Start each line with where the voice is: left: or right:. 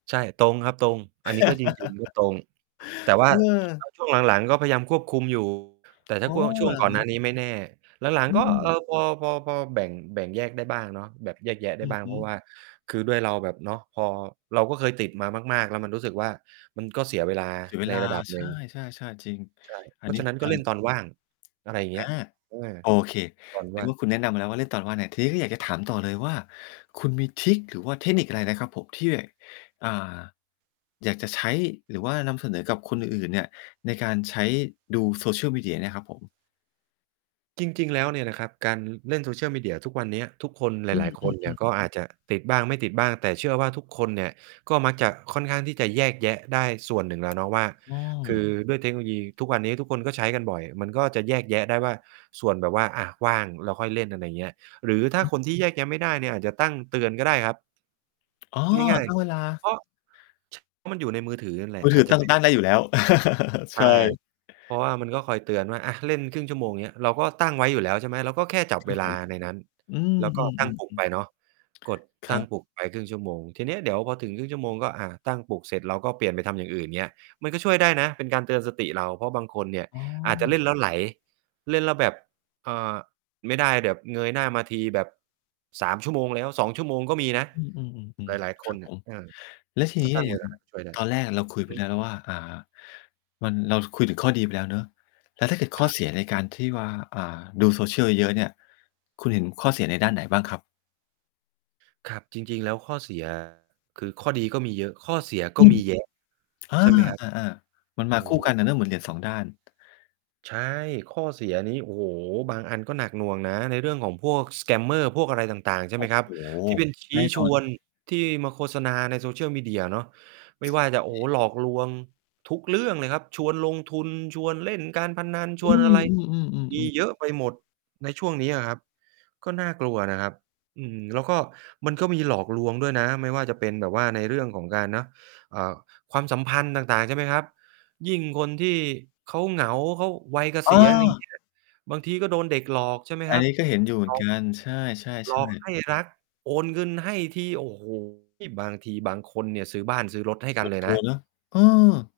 right: ใช่ ตรงครับตรง อันนี้ก็จริง ๆ ก็ตรง แต่ว่า
left: เอ
right: อ
left: อ
right: า ช่วงหลัง ๆ ก็พยายามควบคุม อยู่ แต่ถ้
left: อ๋
right: า
left: อ
right: พ่วง ช่วง
left: อ
right: ก
left: ย่
right: ่
left: า
right: อ
left: ง
right: น
left: ง
right: หน
left: ี
right: ้
left: ้
right: านี้ไม่แน่ หลัง
left: อื
right: ๆ ก็ เออ
left: ม
right: พอ พอ พอแบ่ง แบ่งแยกได้บ้างเนาะ แบบแยกแยะได้
left: อื
right: บ
left: อ
right: ้าง
left: ฮ
right: เพ
left: ึ
right: ราะว่า คือด้วยเราแบบเนาะ พอ เราก็เคยติดมามาก ๆ แล้วมันรู้สึกว่า มันก็เสียเวลา
left: เสียเว
right: ใน
left: ลา
right: ระดับ
left: ใช
right: หนึ่ง
left: ่ ๆ ๆ จริง
right: ใช่
left: อั
right: เพร
left: น
right: า
left: นี
right: ะ
left: ้
right: ฉะ
left: เห
right: นั
left: ็
right: ้น
left: น
right: ก
left: ด
right: ็
left: ้ว
right: เล่
left: ย
right: นตอนว่าง อะไรอย่างเง
left: อ
right: ี
left: า
right: ้ย เออ
left: โอเค
right: ตอน
left: นึ
right: ว่
left: ก
right: าง
left: ว่าคุณแนะนำมาแล้วว่า เล่นตอนกลางวัน อา ทีนี้อยากจะถามต่อเลยว่า คุณมีทริก หรือว่าเทคนิคอะไรนะครับผมที่ อ่า อยากจะใช้ หรือว่านำเสนอกับคนอื่น ๆ เนี่ยในการใช้ดู social media เนี่ยครับผม?
right: จริง ๆ แล้วเนี่ยนะครับ การเล่น social media ทุกวันเนี้ย ทุกคน ห
left: อื
right: ลาย ๆ คนเนี่ย
left: อ ๆ ๆ
right: ก็อาจจะติดบ้าง ไม่ติดบ้าง แต่เชื่อว่าทุกคนเนี่ย ก็มักจะค่อนข้างที่จะแยกแยะได้ส่วนหนึ่งแล้วเนาะว่า
left: อื
right: คื
left: ม
right: อด้วยเทคโนโลยีทุกวันนี้ ทุกคนก็ใช้กันบ่อย มันก็จะแยกแยะได้ว่า ส่วนแบบว่า อา ว่างแล้วค่อยเล่น อะไรอย่างเงี้ย หรือ
left: อือ
right: ถ้
left: ฮ
right: า
left: ึ
right: คนที่ แยกแยะไม่ได้เนี่ย อาจจะตั้งเตือนก็ได้ครับ
left: อ๋อ
right: ง่าย
left: ตั้งเวล
right: ๆ เ
left: า
right: พราะ ช เพราะมันอยู่ในมือถือนั่นแหละ
left: มือ
right: อ
left: ถื
right: าจ
left: อ
right: จะ
left: ตั้
right: เ
left: ง
right: ป็น
left: ตั้งได้อยู่แล้ว ใ
right: ใ
left: ช
right: ช่
left: ่
right: เพราะว่ามันก็คอยเตือนว่า อา เล่นครึ่งชั่วโมง เงี้ย เราก็ตั้งไว้อยู่แล้ว ใช่ไหม เราก็แค่จับ
left: เชื่
right: เว
left: อเข
right: ล
left: า
right: าในนั้น
left: อืม
right: แล้วก็ตั้งปลุกไ
left: ๆ
right: ป
left: ๆ ๆ
right: เนาะ กด
left: ค
right: ต
left: ร
right: ั้
left: ั
right: ง
left: บ
right: ปลุกไปครึ่งชั่วโมง ทีเนี้ยเดี๋ยวพอถึงครึ่งชั่วโมง ก็ อา ตั้งปลุกเสร็จ เราก็เปลี่ยนไปทำอย่างอื่น อย่างเงี้ย มันก็ช่วยได้นะเป็นการเตือนสติเรา เพราะบางคนเนี่ย
left: อ๋อ
right: อาจจะเล่นแล้วไหล เล่นแล้วแบบ เอ่อ ไม่ได้แบบเงยหน้ามาทีแบบ 3 ชั่วโมงแล้ว 2 ชั่วโมงก็มีนะ
left: อื
right: ห
left: ม
right: ลา
left: ๆ
right: ย
left: ๆ
right: ๆ
left: ๆ
right: ค
left: คร
right: น
left: ับ
right: เนี
left: ผ
right: ่ย
left: ม
right: เออ
left: แล้วที
right: ถ
left: น
right: ้
left: ี
right: า
left: ้
right: ตั้ง
left: อย
right: เ
left: ่
right: ว
left: าง
right: ลา ช่วยได้
left: ตอนแรกเราคุยไ
right: อ
left: ป
right: ือ
left: แล
right: ฮึ
left: ้วนะว่า อ่า มัน เราคุยถึงข้อดีไปแล้วเนาะ แล้วถ้าเกิดข้
right: ค
left: อ
right: รับ
left: เสียในการที่ว่า อ่า ดู social เยอะ ๆ เนี่ย คุณเห็นข้อเสียในด้านไหนบ้างครับ?
right: ครับ จริง ๆ แล้วข้อ เสีย คือข้อดีก็มีเยอะ ข้อเสีย
left: อ
right: ก็
left: ืม
right: มี เยอะ
left: อา
right: ใช่ไหมครับ?
left: อ่า ๆ มัน
right: โอ
left: ม
right: ้
left: าค
right: โ
left: ู่
right: ฮ
left: กันอะนะ เหมือนเหรียญ 2 ด้าน
right: ใช่ ข้อเสียนี้ โอ้โฮ บางอันก็หนักหน่วงนะ ในเรื่องของพวก สแกมเมอร์ พวกอะไรต่าง ๆ ใช่
left: โอ
right: ไห
left: ้
right: มค
left: โ
right: รั
left: ฮ
right: บ ที่เป็น ชี
left: แน
right: ้
left: ่น
right: ช
left: อน
right: ว
left: เล
right: น
left: ย
right: ที่มาโฆษณาใน social media เนาะ ไม่ว่าจะ โอ้
left: ใ
right: โฮ
left: ช่
right: หลอกลวงทุกเรื่องเลยครับ ชวนลงทุน ชวนเล่นการพนัน ช
left: อื
right: วนอะไร มี
left: อ ๆ ๆ ๆ
right: เยอะไปหมดในช่วงนี้อะครับ ก็น่ากลัวนะครับ อืม แล้วก็มันก็มีหลอกลวงด้วยนะ ไม่ว่าจะเป็นแบบว่าในเรื่องของการเนาะ เอ่อ ความสัมพันธ์ต่าง ๆ ใช่ไหมครับ ยิ่งคนที่เขาเหงา เขาวัยเก
left: เ
right: ษียณ อะไรอย่างเ
left: ออ
right: งี้ย บางที่ก็โดนเด็กหลอก ใช่ไหม
left: อั
right: คร
left: น
right: ับ
left: นี้ก็เห็นอยู่เหม
right: เ
left: ื
right: ข
left: อน
right: า
left: กัน ใช่
right: หลอก
left: ๆ ๆ
right: ให้ รัก โอนเงินให้ที โอ้โฮ บางทีบางคนเนี่ยซื้อบ้าน ซื้อรถให้ก
left: ห
right: ั
left: ม
right: น
left: ด
right: เลย
left: ต
right: น
left: ัว
right: ะ
left: นะ เออ